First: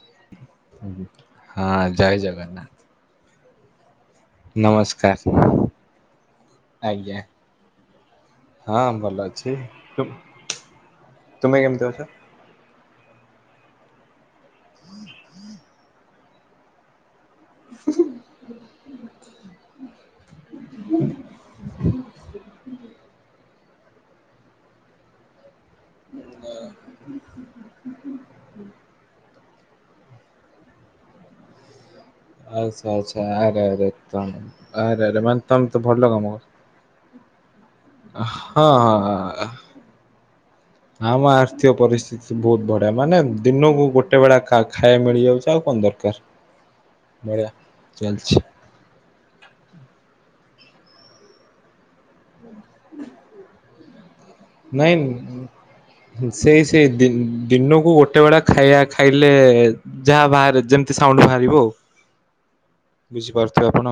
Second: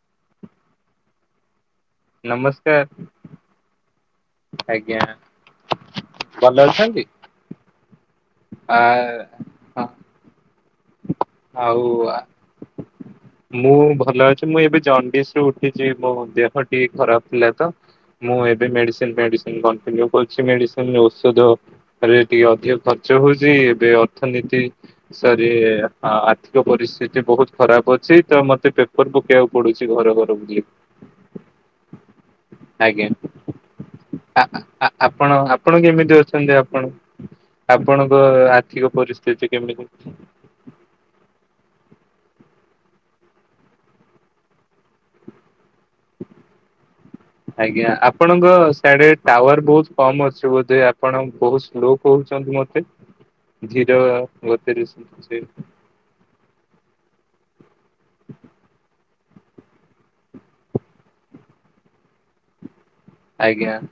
ହ ନମସ୍କାର। ଆଜ୍ଞା ନମସ୍କାର ଭଲ ଅଛନ୍ତି? ଆଜ୍ଞା। ଆ ହଁ ଭଲ ଅଛି। ତୁମେ କେମିତି ହଉ ଅଛ? ଆ ମୁଁ ଭଲ ଅଛି ମୁଁ ଏବେ ଜଣ୍ଡିଶ ରୁ ଉଠିଛି ମୋ ଦେହ ଟି ଖରାପ ଥିଲା ତ ମୁଁ ଏବେ ମେସିନ ଫେଡିସିନ କଣ୍ଟିନ୍ୟୁ କରୁଛି ମେଡିସିନ ଔଷଧ। ହେଲେ ଟିକେ ଅଧିକ ଖର୍ଚ୍ଚ ହଉଛି ଏବେ ଅର୍ଥନୀତି ସରି ଆର୍ଥିକ ପରିସ୍ଥିତି ବହୁତ ଖରାପ ଅଛି ତ ମତେ ପେପର ପକେଇବାକୁ ପଡୁଛି ଘର ଘର ବୁଲି। ଆଚ୍ଛା ଆଜ୍ଞା ଆଚ୍ଛା ଆରେ ଆରେ ତମେ ଆ ଆ ଆରେ ଆରେ ଆପଣ ମାନେ ତମେ ତ ଆପଣ ଭଲ କେମିତି କାମ କର ଅଛନ୍ତି? ଆପଣଙ୍କ ଆର୍ଥିକ ପରିସ୍ଥିତି କେମିତି ଅଛି? ହ ଆମ ଆର୍ଥିକ ପରିସ୍ଥିତି ବହୁତ ବଢିଆ ମାନେ ଦିନକୁ ଗୋଟେ ବେଳା ଖାଇବା ମିଳିଯାଉଛି ଆଉ କଣ ଦରକାର? ହ ଆଜ୍ଞା ଆପଣଙ୍କ ସାଢେ ଟାୱାର ବହୁତ କମ୍ ଅଛି ବୋଧେ ଆପଣ ବହୁତ ସ୍ଲୋ କହୁଛନ୍ତି ମତେ? ଜିରୋ ନାଇଁ ସେଇ ସେଇ ଦି-ଦିନକୁ ଗୋଟେ ବେଳେ ଖାଇବା ଖାଇ ହେଲେ ଯାହା ବାହାରେ ଯେମତି ସାଉଣ୍ଡ ବାହାରିବ ଆଉ ବୁଝିପାରୁଥିବେ ଆଜ୍ଞା ଆପଣ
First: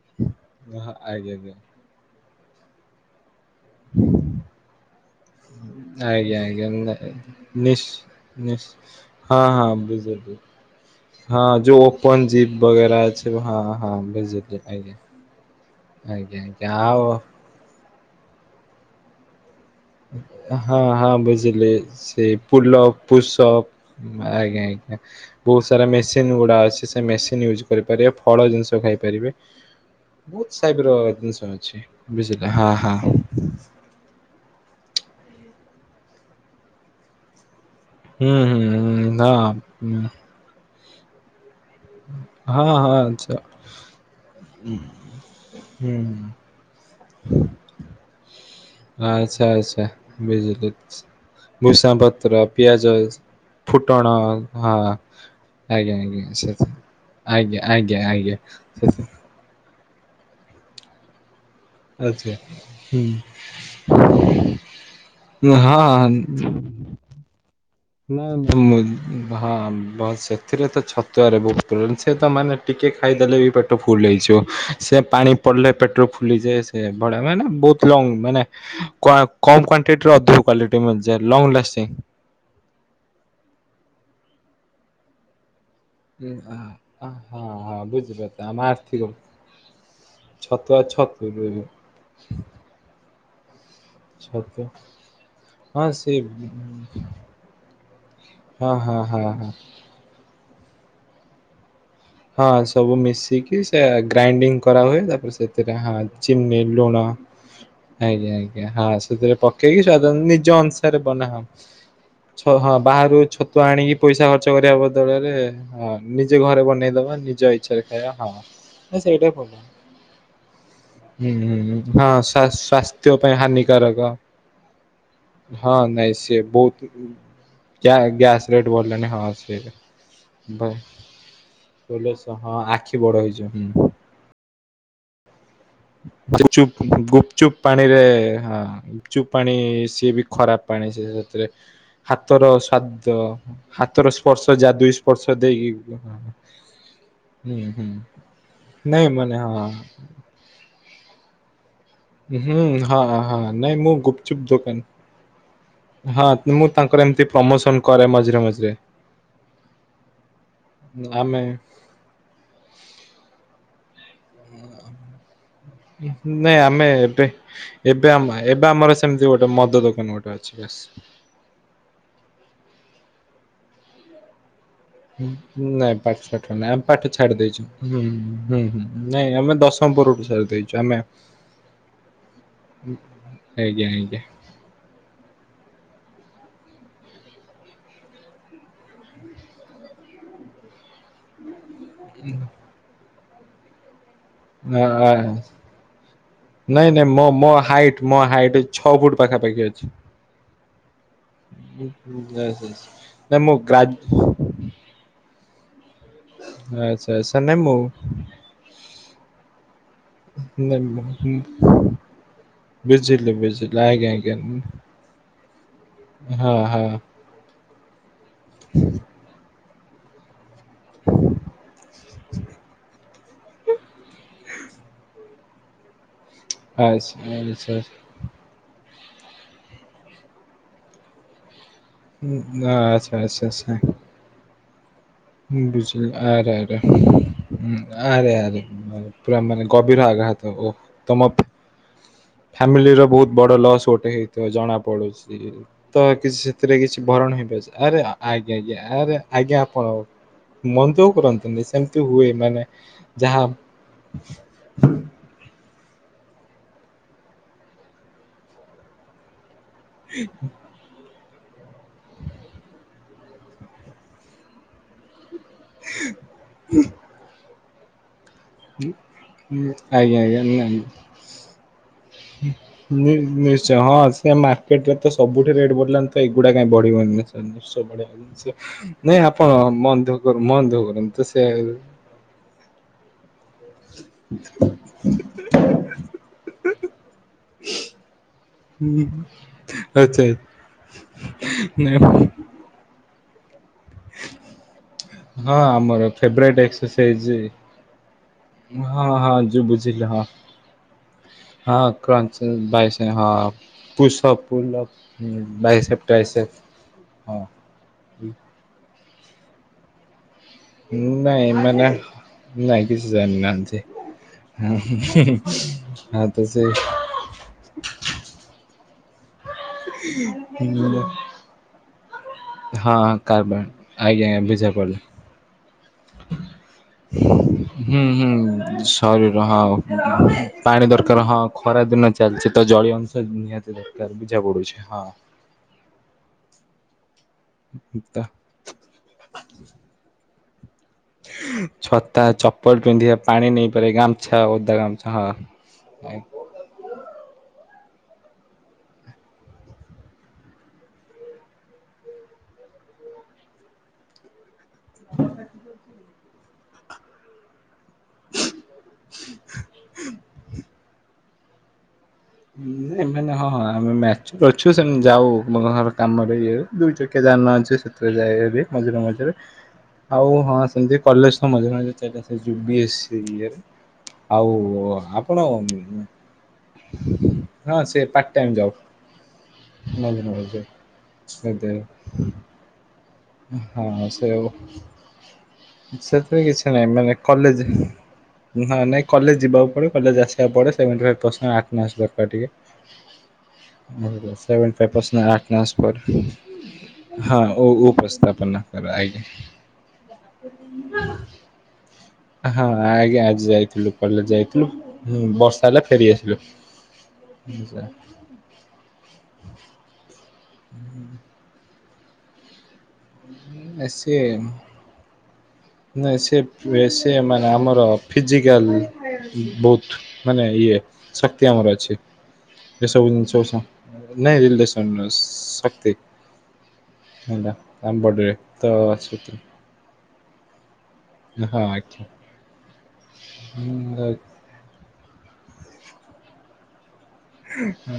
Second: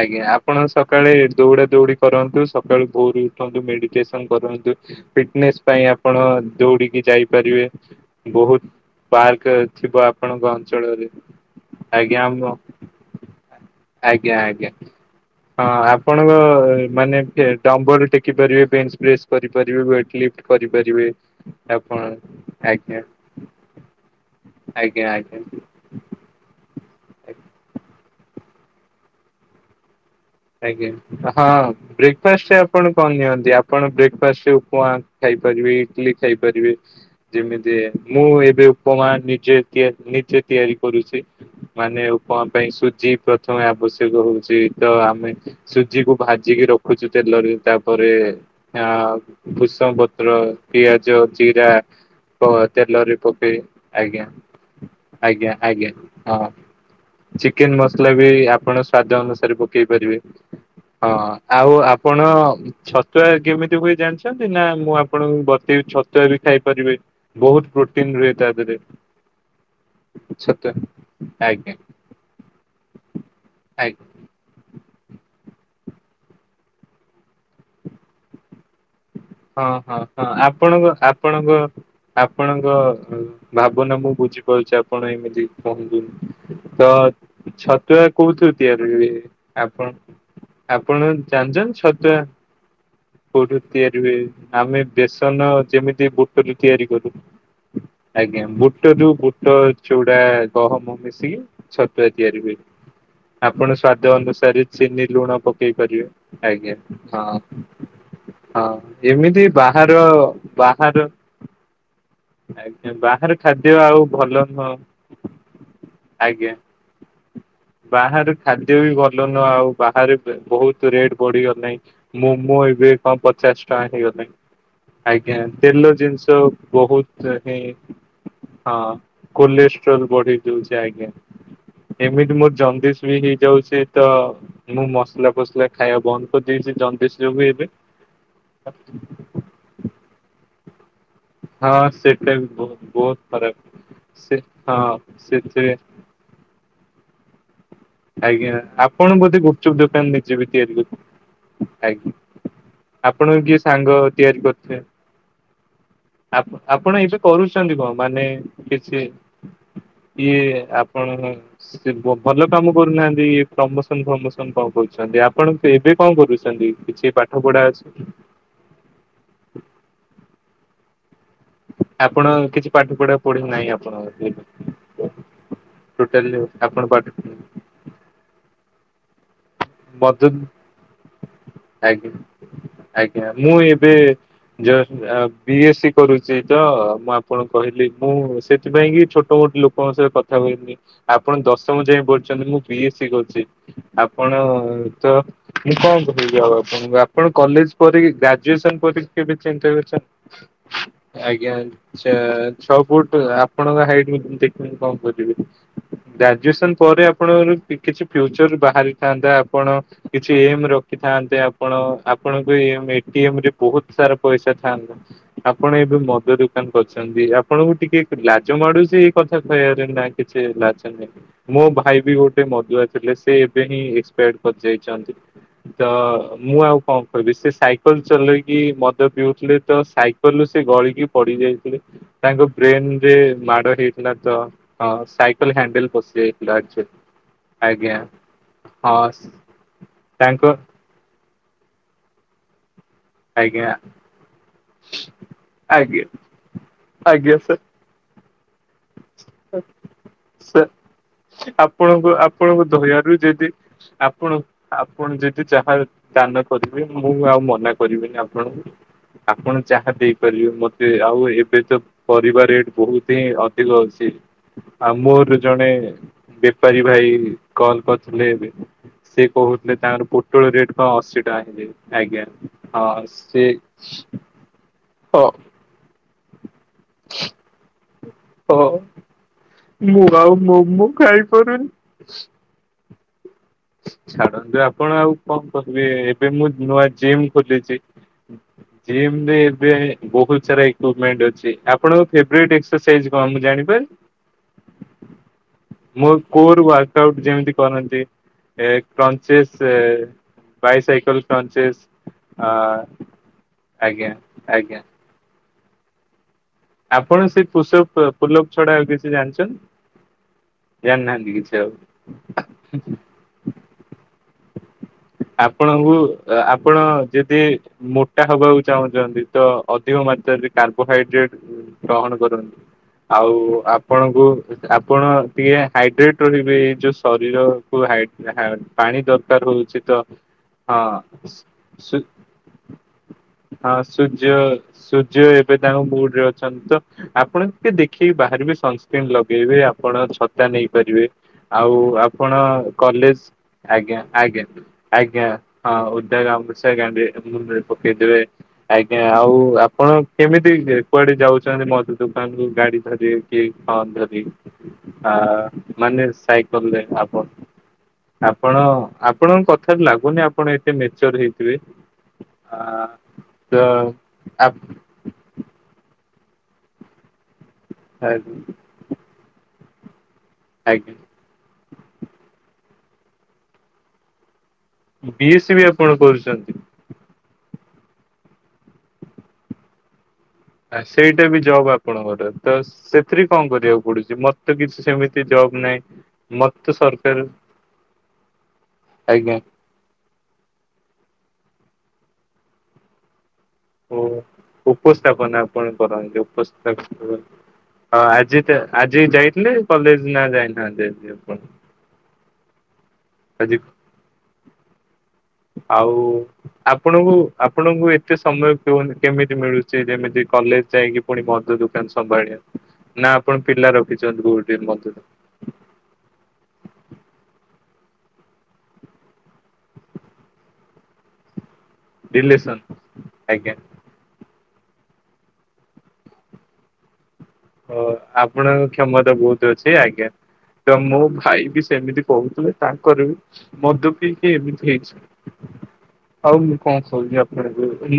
ଆଜ୍ଞା ଆପଣ ସକାଳେ ଆଜ୍ଞା ଆଜ୍ଞା ଦୌଡା ଦୌଡି। କରନ୍ତୁ ସକାଳୁ ଭୋରୁ ଉଠନ୍ତୁ ମେ ଡିକେସନ କରନ୍ତୁ ଫିଟନେସ ପାଇଁ ଆପଣ ଆଜ୍ଞା ଆଜ୍ଞା ନା ଦୋଉଡ଼ିକି ଯାଇପାରିବେ। ନିଶ୍ ବହୁତ ହଁ ପାର୍କ ହଁ ଥିବ ବୁଝିଗଲି ଆପଣଙ୍କ ଅଞ୍ଚଳରେ ହଁ ଯୋଉ ଆଜ୍ଞା ଓପନ ଆମ ଜିପ ବଗେରା ଅଛି। ସେ ହଁ ହଁ। ଆଜ୍ଞା ଆଜ୍ଞା ହଁ ଆପଣଙ୍କ ଆଜ୍ଞା ଆଜ୍ଞା ହଁ ଆଉ ମାନେ - ଟାମ୍ ବର ଟେକି ଧରିବେ ପେନ୍େସ୍ [unintelligible] କରିପାରିବେ ୱଟ ଲିଫ୍ଟ ହଁ କରିପାରିବେ ହଁ ବୁଝିଲି ଆପଣ ସେ ପୁଲଅପ୍ ଆଜ୍ଞା। ପୁଷଅପ୍ ଆଜ୍ଞା ଆଜ୍ଞା ବହୁତ୍ ସାରା ମେସି ସିନ୍ ଗୁଡ଼ା ଅଛି ସେମେସିନ୍ ୟୁଜ କରିପାରିବେ ଫଳ ଜିନ୍ସ ଖାଇପାରିବେ। ବହୁତ ସାଇପ ର ଆଜ୍ଞା ଜିନିଷ ହଁ ଅଛି ବୁଝିଲେ ବ୍ରେକଫାଷ୍ଟରେ ହଁ ଆପଣ ହଁ କଣ ନିଅନ୍ତି ଆପଣ ବ୍ରେ କସ୍ ଉପମା ଖାଇପାରିବେ ଇଟଲିି ଖାଇପାରିବେ ଯେମିତି ମୁଁ ହୁଁ ହୁଁ ଏବେ ଉପମା ହୁଁ ନିଜେ ତି ହଁ। ନିଜେ ତିଆରି କରୁଛି। ମାନେ ଉପମା ହଁ ପାଇଁ ହଁ ସୁଜି ଆଚ୍ଛା ପ୍ରଥମେ ଆବଶ୍ୟକ ହଉଚି ତ ଆ ଆମପାଇଁ ହୁଁ ସୁଜିକୁ ଭାଜିକି ରଖ ରଖୁଚୁ ତେଲରେ ତାପରେ ଅ ଆଚ୍ଛା ଆଚ୍ଛା ଭୁଷଗ ପତ୍ର, ବୁଝିଲି। ପିଆଜ, ଜିରା ଭୂଷା ପତ୍ର ପିଆଜ ତତେଲରି ପକେଇ ଫୁଟଣ ଆଜ୍ଞା ହଁ ଆଜ୍ଞା ଆଜ୍ଞା ହଁ। ଆଜ୍ଞା ଚିକେନ୍ ଆଜ୍ଞା ମସଲାବି ଆଜ୍ଞା ଆପଣ ସେ ସ୍ଵାଦ ଅନୁସାରେ ପକେଇ ପାରିବେ। ହଁ ଆଉ ଆପଣ ଆଚ୍ଛା ଛତୁଆ ହୁଁ କେମିତି ହୁଏ ଜାଣିଛନ୍ତି ନାମୁଁ ଆପଣଙ୍କୁ ବତେଇବି ହଁ ଛତୁଆବି ଖାଇପାରିବେ। ବହୁତ୍ ପ୍ରୋ ନାଁ ନାଁ ହଁ ଛତୁଆ ସେଥିରେତ ଛତୁଆରେ ଆଜ୍ଞା ବହୁତ୍ ସେତ ମାନେ ଟିକେ ଖାଇଦେଲେବି ପେଟ ଆଜ୍ଞା ଫୁଲ୍ ହେଇଯିବ। ସେପାଣି ପଡ଼ିଲେ ପେଟରେ ଫୁଲିଯାଏ ସେବଢ଼ିଆ ମାନେ ବହୁତ୍ ଲଙ୍ଗ ମାନେ କ କମ୍ ହଁ ହଁ କ୍ୱାଣ୍ଟିରୁ ହଁ ଅଧିକ ଆପଣଙ୍କ କ୍ୱାଲିଟି ମିଳିଯାଏ ଆପଣଙ୍କ ଲଙ୍ଗ୍ ଲାଷ୍ଟିଂ। ଆପଣଙ୍କ ଭାବନା ମୁଁ ବୁଝିପାରୁଚି ଆପଣ ଏମିତି ହଁ ହଁ ତଛତୁଆ ବୁଝିପାରୁଥା କୋଉଥୁରୁ ଆମ ତିଆରି ଆର୍ଥିକ ହୁଏ ଆପଣ ଛତୁଆ ଆପଣ ଛତୁ ଜାଣିଚନ୍ତି ଛତୁଆ କୋଉଠୁ ତିଆ ଛତୁ ଆମେ ବେସନ ହଁ ଯେମିତି ସେ ବୁଟରୁ ତିଆରି କରୁ ଆଜ୍ଞା ହଁ ହଁ ବୁଟରୁ ହଁ ହଁ ବୁଟ, ଚୁଡ଼ା ଗହମ ମିଶିକି ଛତୁଆ ତିଆରି ହଁ ହୁଏ ସବୁ ମିଶିକି ସେ ଆପଣ ସ୍ଵାଦ ଗ୍ରାଇଣ୍ଡିଙ୍ଗ ଅନୁସାରେ କରାହୁଏ ଚିନି ତାପରେ ଲୁଣ ସେଥିରେ ପକେଇ ହଁ ପାରିବେ। ଚିନି ଆଜ୍ଞ ଲୁଣ ହଁ। ଆଜ୍ଞା ଆଜ୍ଞା ହଁ ସେଥିରେ ଏମିତି ପକେଇକି ବାହାର ସ୍ଵାଦ ନିଜ ବାହାର ଅନୁସାରେ ବନାହବ। ଛ ହଁ ଆଜ୍ଞା ବାହାରୁ ବାହାର ଛତୁଆ ଖାଦ୍ୟ ଆଣିକି ଆଉ ପଇସା ଭଲ ଖର୍ଚ୍ଚ ନୁହଁ କରିବା ବଦଳରେ ହଁ ନିଜେ ଘରେ ବନେଇ ବାହାରେ ଖାଦ୍ୟବି ଭଲ ନୁହ ଆଉ ବାହାରେ କାହା ବହୁତ ରେଟ୍ ହୁଁ ହୁଁ ହୁଁ ବଢିଗଲାଣି ହଁ ସ୍ୱା ମୋମୋ ଏବେ ସ୍ୱାସ୍ଥ୍ୟ କଣ ପାଇଁ ପଚାଶ ଟଙ୍କା ହାନିକାରକ ହେଇଗଲାଣି। ଆଜ୍ଞା ହଁ ତେଲ ନାଇଁ ଜିନିଷ ସିଏ ବହୁତ ବହୁତ୍ ଚହି ଗ୍ୟା ଗ୍ୟାସ ରେଟ୍ ହଁ ବଢିଲାଣି ସେ କୋଲେଷ୍ଟ୍ରୋଲ ବଢି ଦଉଚି ଆଜ୍ଞା। ଏମିତି ହଁ ମୋର ଆଖି ଜନ୍ଦିସ୍ ବଡ ବି ହେଇଯିବ ହୁଁ। ହେଇଯାଉଚି ତମୁ ମସଲା ଫସଲା ଖାଇବା ବନ୍ଦ କରିଦେଇଛି ଚୁପ୍ ଜଣ୍ଡିସ ଯୋଗୁ ଗୁପଚୁପ୍ ଏବେ। ପାଣିରେ ହଁ। ଗୁପଚୁପ୍ ପାଣି ସିଏବି ଖରାପ୍ ପାଣିସେ ସେ ତିରେ ହଁ ସେଟା ବି ହାତର ବହୁତ ସ୍ଵାଦ ବହୁତ ଖରାପ। ହାତର ସେ ସ୍ପର୍ଶ ହଁ ଯାଦୁଇ ସ୍ପର୍ଶ ସେଥିରେ ଦେଇକି ହଁ ହୁଁ ହୁଁ। ଆଜ୍ଞା ନାଇଁ ଆପଣ ମାନେ ବୋଧେ ହଁ ଗୁପଚୁପ୍ ଦୋକାନ ନେଯେବି ତିଆରି କରି ଆଜ୍ଞା ହୁଁ ହଁ ହଁ ଆପଣଙ୍କ କିଏ ନାଇଁ ମୁଁ ସାଙ୍ଗ ଗୁପଚୁପ୍ ତିଆରି ଦୋକାନ କରୁଥିବେ? ହଁ ଆପ ମୁଁ ତାଙ୍କର ଆପଣ ଏମିତି ଏବେ ପ୍ରମୋସନ କରୁଚନ୍ତି କଣ କରେ ମାନେ ମଝିରେ ମଝିରେ କିଛି ଇଏ ଆପଣ ଆମେ ସେ ଭଲ କାମ କରୁନାହାନ୍ତି ଇଏ ପ୍ରମୋସନ ଫ୍ରମୋସନ କଣ କରୁଚନ୍ତି ଆପଣ ଏବେ କଣ କରୁଛନ୍ତି କିଛି ପାଠ ପଢ଼ା ଅଛିକି? ନା ଏବେ ଆମର ସେ ସେମିତି ଗୋଟେ ମଦ ଦୋକାନ ଗୋଟେ ଅଛି ବାସ୍। ଆପଣ କିଛି ପାଠ ପଢ଼ାପଢ଼ି ନାହିଁ ଆପଣଙ୍କର ବି? ନାଇଁ ପାଠ ସାଠ ନାଇଁ ଆମେ ପାଠ ଛାଡ଼ିଦେଇଚୁ ହୁଁ ହୁଁ ନାଇଁ ଆମେ ଦଶ [unintelligible] ଆଜ୍ଞା ଆଜ୍ଞା ମୁଁ ଆଜ୍ଞା ଏବେ ଆଜ୍ଞା ଜୟ ଅଁ ବି ଏସ୍ ସି କରୁଚିତ ମୁଁ ଆପଣଙ୍କୁ କହିଲି ମୁଁ ସେଥିପାଇଁକି ଛୋଟ ମୋଟ ଲୋ ଆପଣଙ୍କ ସହ କଥାକହିବିନି ଆପଣ ଦଶମ ଯାଏ ପଢିଛନ୍ତି ମୁଁ ବିଏ ସି କରଚି ଆପଣ ହଁ ଆ ତ ମୁଁ କଣ କହିବି ଆଉ ନାଇଁ ଆପଣଙ୍କୁ ନାଇଁ ମୋ ଆପଣ ମୋ କଲେଜ୍ ପରି ହାଇଟ୍ ମୋ ହାଇଟ୍ ଗ୍ରାଜୁଏସନ୍ ଛଅ ପରି ଫୁଟ କେବେ ପାଖାପାଖି ଚିନ୍ତା ଅଛି। କରିଚନ୍ତି ଆଜ୍ଞା ଛ ଛଅ ଫୁଟ ନାଇଁ ମୁଁ ଗ୍ରା ଆପଣଙ୍ଗ ହାଇଟି କେତେ ମୁଦେ କଣ କରିବି ଗ୍ରାଜୁଏସନ ପରେ ଆଚ୍ଛା ଆଚ୍ଛା ନାଇଁ ମୁଁ ଆପଣଙ୍କର କିଛି ଫ୍ୟୁଚର ବାହାରିଥାନ୍ତା ଆପଣ କିଛି ଏମ୍ ରଖିଥାନ୍ତେ ଆପଣ ଆପଣଙ୍କ ବୁଝିଲି ଏଟିଏମ ରେ ବୁଝିଲି ବହୁତ ଆଜ୍ଞା ସାରା ଆଜ୍ଞା ପଇସା ଥାଆନ୍ତା। ଆପଣ ଏବେ ମଦ ହଁ ହଁ ଦୋକାନକରିଛନ୍ତି ଆପଣଙ୍କୁ ଟିକେ ଲାଜ ମାଡୁଚି ଏ କଥା କହିବାରେ ନାଇଁ କିଛି ଲାଜ ନାଇଁ ମୋ ଭାଇ ବି ଗୋଟେ ମଦୁଆ ଥିଲେ ସେ ଏବେ ହିଁ ଏକ୍ସପେଡ କରିଯାଇଛନ୍ତି ତ ମୁଁ ଆଉ କଣ ଆଚ୍ଛା କହିବି ସେ ଆଚ୍ଛା। ସାଇକେଲ ଚଲେଇ କି ମଦ ପିଉଥିଲେ ତ ସାଇକେଲ ରୁ ସେ ଗଳିକି ପଡି ଯାଇଥିଲେ। ତାଙ୍କ ଆଚ୍ଛା ବ୍ରେନରେ ଆଚ୍ଛା ମାଡ ହେଇଥିଲା ତ ହଁ ସାଇ ହୁଁ ବୁଝିଲି ଆରେ ଆରେ ହୁଁ ଆଜ୍ଞା ଆରେ ଆରେ। ହଁ ପୁରା ମାନେ ଗଭୀର ଆଘାତ ତାଙ୍କ ଓ ତମ ଫ୍ୟାମିଲିର ବହୁତ ବଡ଼ ଆଜ୍ଞା ଲସ୍ ଗୋଟେ ହେଇଥିବ ଜଣା ପଡ଼ୁଚି ତ ଆଜ୍ଞା ସେଥିରେ କିଛି ଆଜ୍ଞା ଭରଣ ହେଇପାରିଚି ଆରେ ଆଜ୍ଞା ଆଜ୍ଞା ଆରେ ସାର୍ ଆଜ୍ଞା ଆପଣ ମନ ଦୁଃଖ ସାର୍ କରନ୍ତୁନି ସେମିତି ଆପଣଙ୍କୁ ହୁଏ ମାନେ ଆପଣଙ୍କ ଦୟାରୁ ଯାହା ଯଦି ଆପଣ ଆପଣ ଯଦି ଯାହା ଦାନ କରିବେ ମୁଁ ଆଉ ମନା କରିବିନି ଆପଣଙ୍କୁ? ଆପଣ ଯାହା ଦେଇପାରିବେ ମତେ ଆଉ ଏବେ ତ ପରିବା ରେଟ ବହୁତ ହିଁ ଅ ଅଧିକ ଅଛି ଆଉ ମୋର ଜଣେ ବେପାରୀ ଭାଇ କଲ କରିଥିଲେ ଏବେ। ସେ କହୁଥିଲେ ତାଙ୍କର ଆଜ୍ଞା ଆଜ୍ଞା ପୋଟଳ ରେଟ ନାଇଁ। କଣ ଅଶୀ ଟଙ୍କା ହେଇଯାଇଚି ଆଜ୍ଞା। ହଁ ହୁଁ ସେ ନିଶ୍ଚୟ ହଁ ସେ ମାର୍କେଟରେ ତ ହଁ ସବୁଠୀ ରେଟ ବଢିଲାନି ତ ଏଗୁଡା କାଇଁ ବଢି [inaudible] ହଁ ନାଇଁ ଆପଣ ମୁଁ ମନ ଦୁକ୍ ଆଉ କର ମନ ମୋମୋ ଦୁକ୍ କରନ୍ତୁ ସେ ଖାଇପାରୁନି। ଛାଡ଼ନ୍ତୁ ଆପଣ ଆଉ କଣ କରିବେ ଏବେ ମୁଁ ନୂଆ ଜିମ୍ ଖୋଲିଚି। ଜିମରେ ଏବେ ଆଚ୍ଛା ବହୁତ ସାରା ଇକୁଭୁମେଣ୍ଟ ଅଛି ଆପଣଙ୍କ ଫେବେରେଟ ଏକ୍ସ୍ ସାଇଜ୍ କଣ ମୁଁ ଜାଣିପାରେ? ହଁ ଆମର ମୋ favourite code work exercise out ଯେମିତି କରନ୍ତି। ଏ ହଁ ହଁ କ୍ରଂଚେସ୍ ଯୋଉ ବୁଝିଲି ହଁ ବାଇ ସାଇକେଲ କ୍ରଞ୍ଚେଶ ଆଜ୍ଞା ଆଜ୍ଞା। ହୁଁ ବାଇସେଫ୍ ଟାଇସେ୍ଫ। ଆପଣ ସେ ପୁସ୍ ଅପ୍ ଫୁଲ ଅପ୍ ଛଡା ଆଉ କିଛି ଜାଣିଛନ୍ତି? ଜାଣିନାହାନ୍ତି ନାଇଁ କିଛି ଆଉ। ମାନେ ନାଇଁ କିଛି ଜାଣିନାହାନ୍ତି। ଆପଣଙ୍କୁ ଆପଣ ଯଦି ମୋଟା ହବାକୁ ଚାହୁଁଛନ୍ତି ତ? ଅଧିକ ମାତ୍ରାରେ କାର୍ବୋହାଇଡ୍ରେଟ୍ ଗ୍ରହଣ କରନ୍ତୁ ଆଉ ଆପଣଙ୍କୁ ଆଜ୍ଞା ଆଜ୍ଞା ବୁଝା ପଡ଼ିଲା ଆପଣ ଟିକେ ହାଇଡ୍ରେଟ ରହିବେ ଏଇ ଯୋଉ ଶରୀରକୁୁ ହୁଁ ହାଇ ହା ହୁଁ ପାଣି ଶରୀର ଦରକାର ହଁ ହଉଛି। ତ ପାଣି ଦରକାର ହଁ ଖରା ଦିନ ଚାଲିଛି ତ ଜଳୀୟ ଅଂଶ ହଁ ନିହାତି ଦର ସୂର୍ଯ୍ୟ ସୂର୍ଯ୍ୟ ଏବେ ତାଙ୍କ ମୁଡରେ ଅଛନ୍ତି ତ ଆପଣ ଟିକେ ଦେଖି କି ତ ବାହାରିବେ ସନ୍ ନ ଲଗେଇବେ ଆପଣ ଛତା ନେଇପାରିବେ। ଆଉ ଛତା ଆପଣ ଚପଲ ପିନ୍ଧିବା କଲେଜ ପାଣି ନେଇପାରିବା ଆଜ୍ଞା ଗାମଛା ଆଜ୍ଞା। ଓଦା ଗାମଛା ଆଜ୍ଞା ହଁ ଉଦା ଗାମୁଛା ଗାଣ୍ଡୀରେ ମୁଣ୍ଡରେ ପକେଇଦେବେ। ଆଜ୍ଞା ଆଉ ଆପଣ କେମିତି କୁଆଡେ ଯାଉଚନ୍ତି ମଦ ଦୋକାନକୁୁ ଗାଡି ଧରି? କି ହର ଧରି ଆ ମାନେ ସାଇକଲରେ ଆପଣ ଆପଣ ଆପଣଙ୍କ କଥାରୁ ଲାଗୁନି ଆପଣ ଏତେ ମେଚର ହେଇଥିବେ। ଆ ଏମାନେ ହଁ ତ ଆମେ ମାଚୁଅର ଅଛୁ ସେମ ଯାଉ ମୋ ଘର କାମରେ ଇଏ ଦୁଇ ଚକିଆ ଯାନ ଅଛି ସେଥିରେ ଆପ ଯାଏ ହାରି। ମଝିରେ ମଝିରେ ଆଉ ହଁ ସେମିତି। ଆଜ୍ଞା କଲେଜ ସମୟରେ ମଝିରେ ମଝିରେ ସେଟା [inaudible] ବି ଏସ୍ ସି ଇଏରେ ଆଉ ଓ ଆପଣ ଛନ୍ତି। ହଁ ସେ ପାର୍ଟ ଟାଇମ ଜବ। ଆ ସେଇଟା ବି ଜବ୍ ଆପଣଙ୍କର ତ ସେ ଥ୍ରୀ କଣ କରିବାକୁ ହଁ ପଡୁଛି? ସେ ମତେ କିଛି ସେମିତି ଜବ ନାହିଁ ସେଥିରେ କିଛି ମତେ ନାହିଁ ମାନେ ସରକାର କଲେଜ ହଁ, ନା ନାଇଁ ଆଜ୍ଞା କଲେଜ ଯିବାକୁ ପଡେ, କଲେଜ ଆସ୍ ପଡ଼େ ସେଭେଣ୍ଟି ଫାଇଭ୍ ପରସେଣ୍ଟ ଆଠନାସ୍ ଦରକାର ଟିକେ। ଓ [unintelligible] ସେଭେଣ୍ଟି ଫାଇଭ୍ ପରସେଣ୍ଟ ଉପସ୍ଥାପନା ଆପଣ ଆଠନାସ୍ କରନ୍ତି ପଡ଼େ। ଉପସ୍ଥାପ ହଁ, ଉ ଉ ପସ୍ ଆଜି ତା ଆଜି ଯାଇଥିଲେ, କଲେଜ ନା ଯାଇନାହାନ୍ତି ଆପଣ? ହଁ, ଆଜ୍ଞା ଆଜି ଯାଇଥିଲୁ। କଲେଜ ଯାଇଥିଲୁ, ବର୍ଷା ହେଲା ଆଉ ଫେରିଆସିଲୁ। ଆପଣଙ୍କୁ, ଆପଣଙ୍କୁ ଏ ଏତେ ସମୟ କେମିତି ମିଳୁଛି? ଯେମିତି କଲେଜ ଯାଇକି ପୁଣି ମଦ ଦୋକାନ ସମ୍ଭାଳିଆ। ନା ଆପଣ ପିଲା ରଖିଛନ୍ତି, କୋଉଠି ମଦ ଦୋକାନ? ନା ସେ ସେ ମାନେ ଆମର ଫିଜିକାଲ୍ ବହୁତ। ମାନେ ଇଏ ଶକ୍ତି ଆମର ଅଛି। ରିଲେସନ ଏସବୁ ଜିନିଷକୁ ଆଜ୍ଞା ସ ନାଇଁ, ରିିଲେସନ ନୁହଁ ଶକ୍ତି। ହେଲା, ଆମ ବଡିରେ ତ ଅଛି। ହେ ଆଜ୍ଞା, ଦ ମୁଁଭ୍ ଭାଇ ବି ହଁ ଆଜ୍ଞା। ସେମିତି କହୁଥିଲେ, ତାଙ୍କର ବି ମଦ ପିଇକି ଏମିତି ହେଇଛି। ଆଉ, ମୁଁ କଣ କହୁଛି ଆପ୍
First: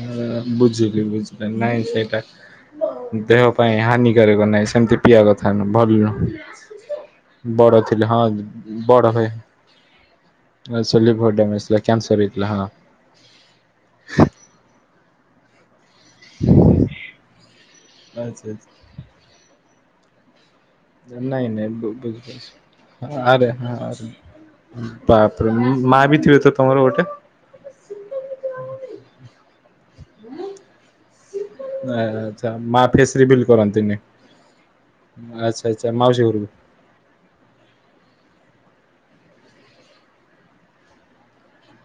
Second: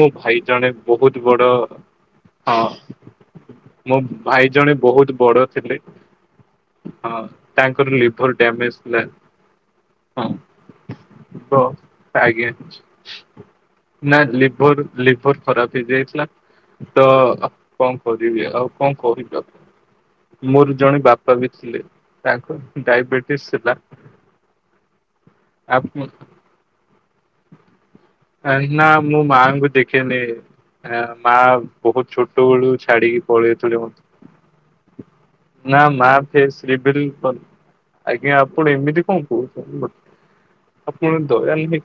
ମୋ ଭାଇ ଜଣେ ବୁଝିଲି ବହୁତ ବଡ, ବୁଝିଲି ନାଇଁ ସେଇଟା ହଁ ଦେହ ପାଇଁ ମୋ ହାନିକାରକ ଭାଇ ନାହିଁ ଜଣେ ସେମିତି ବହୁତ ପିଇବା ବଡ କଥା ନୁହଁ ଥିଲେ। ଭଲ ନୁହଁ। ହଁ, ବଡ ତାଙ୍କର ଥିଲେ ହଁ ଲିଭର ଡ୍ୟାମେଜ୍ ଥିଲା। ବଡ ଭାଇ ହଁ, ଗ ଆଜ୍ଞା। ନା, ଲିଭର ଲିଭର ଖରାପ ହେଇଯାଇଥିଲା। ତ କଣ କରିବି ଆଉ କଣ କହୁଚ? ମୋର ଜଣେ ବାପା ବି ଥିଲେ, ତାଙ୍କ ଡାଇବେଟିସ୍ ଥିଲା।। ବାପରେ! ମା ଆପଣ ବିି ଥିବେ ତ ତମର ଗୋଟେ? ନା, ମୁଁ ମାଙ୍କୁ ଦେଖିନି। ମା, ବହୁତ ଛୋଟ ଆଚ୍ଛା ବେଳୁ ମା ଫେସ୍ ଛାଡିକି ରିଭିଲ୍ ପଳେଇଥିଲେ କରନ୍ତିନି। ମତେ। ଆଚ୍ଛା ନା ଆଚ୍ଛା ମା ମାଉସୀ ଘରୁକୁ। [unintelligible] ଆଜ୍ଞା, ଆପଣ ଏମିତି କଣ କହୁଛନ୍ତି କଥ୍ ଆପଣ ଦୟା ନାହିଁ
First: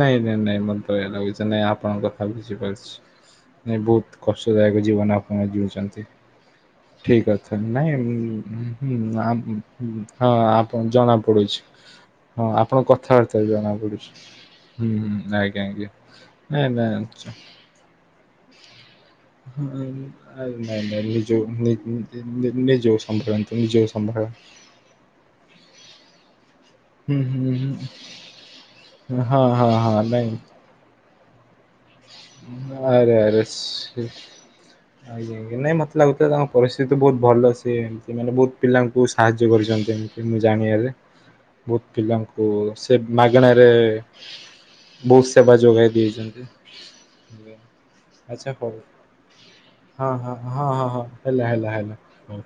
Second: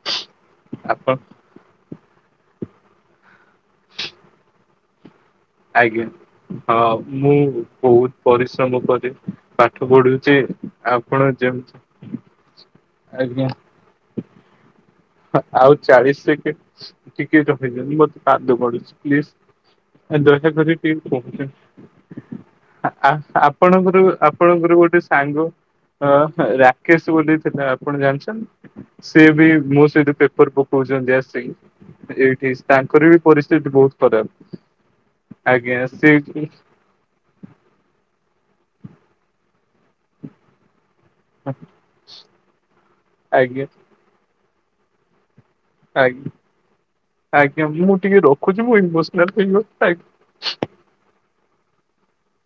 ନାଇଁ ନାଇଁ ନାଇଁ ମତ ଦୟା ଆପଣ ଲାଗୁଚି, ନାଇଁ ଆପଣଙ୍କ ହଁ, ବୁଝିପାରୁଛି। ନାଇ ବହୁତ କଷ୍ଟଦାୟକ ଜୀବନ ଜିଉଛନ୍ତି, ଆଜ୍ଞା ହଁ ଠିକ୍ ମୁଁ କଥା ବହୁତ ପରିଶ୍ରମ ନାଇଁ-ଉଁ-ଉଁ କରେ ଆମ୍ ପାଠ ହଁ, ପଢୁଛି ଆପଣ ଜଣା ପଡୁଛି। ହଁ, ଆପଣଙ୍କ ଆଜ୍ଞା କଥାବାର୍ତ୍ତାରୁ ଜଣା ପଡୁଛି। ହୁଁ, ହୁଁ। ଆଜ୍ଞା ଆଉ ଆଜ୍ଞା ଚାଳିଶ ନାଇଁ ସେକେଣ୍ଡ ନାଇଁ ଟିକେ ରହିଯାଆନ୍ତୁ, ମତେ କାନ୍ଦ ମାଢୁଛି ପ୍ଲିଜ୍! ଦୟା ନାଇଁ କରି ନାଇଁ ଟିକେ ନିଜକୁ କହୁନେ, ନିଜକୁ ସମ୍ଭାଳନ୍ତୁ ନିଜକୁ ଆପଣଙ୍କର ଆପ୍ ସମ୍ଭାଳ ଆପଣଙ୍କର ଗୋଟେ ସାଙ୍ଗ ଅ ହ ରା କେସ୍ ହୁଁ ବୋଲି ହୁଁ ଥିଲା ଆପଣ ଜାଣିଛନ୍ତି! ସେ ହଁ ବି ହଁ ମୋ ସହ ହଁ ନାଇଁ ପକଉଛନ୍ତି ଆସିକି ଏଇଠି, ତାଙ୍କର ଆରେ ବି ଆରେ ପରିସ୍ଥିତି ବହୁତ ଖରାପ। ଆଜ୍ଞା, ଆଜ୍ଞା, ନାଇ ମତେ ସେ ଲାଗୁଥିଲା ତାଙ୍କ ଆଜ୍ଞା ପରିସି ସ୍ଥିତି ବହୁତ ଭଲ ସିଏ। ସିଏ ମାନେ ବହୁତ ପିଲାଙ୍କୁ ସାହାଯ୍ୟ କରିଛନ୍ତି ଏମିତି। ମୁଁ ଜାଣିଆରେ, ବହୁତ ପିଲାଙ୍କୁ ସେ ଆଜ୍ଞା ମାଗଣାରେ ବହୁତ୍ ସେବା ଯୋଗାଇ ଦେଇଛନ୍ତି। ଆଜ୍ଞା, ମୁଁ ଟିକେ ଆଚ୍ଛା ରଖୁଛି। ହଉ ମୁଁ ଇମୋସନାଲ୍ ହେଇଗଲି। ଆଜ୍ଞା। ହଁ, ହଁ, ହଁ ହେଲା ହେଲା ହେଲା। ହଉ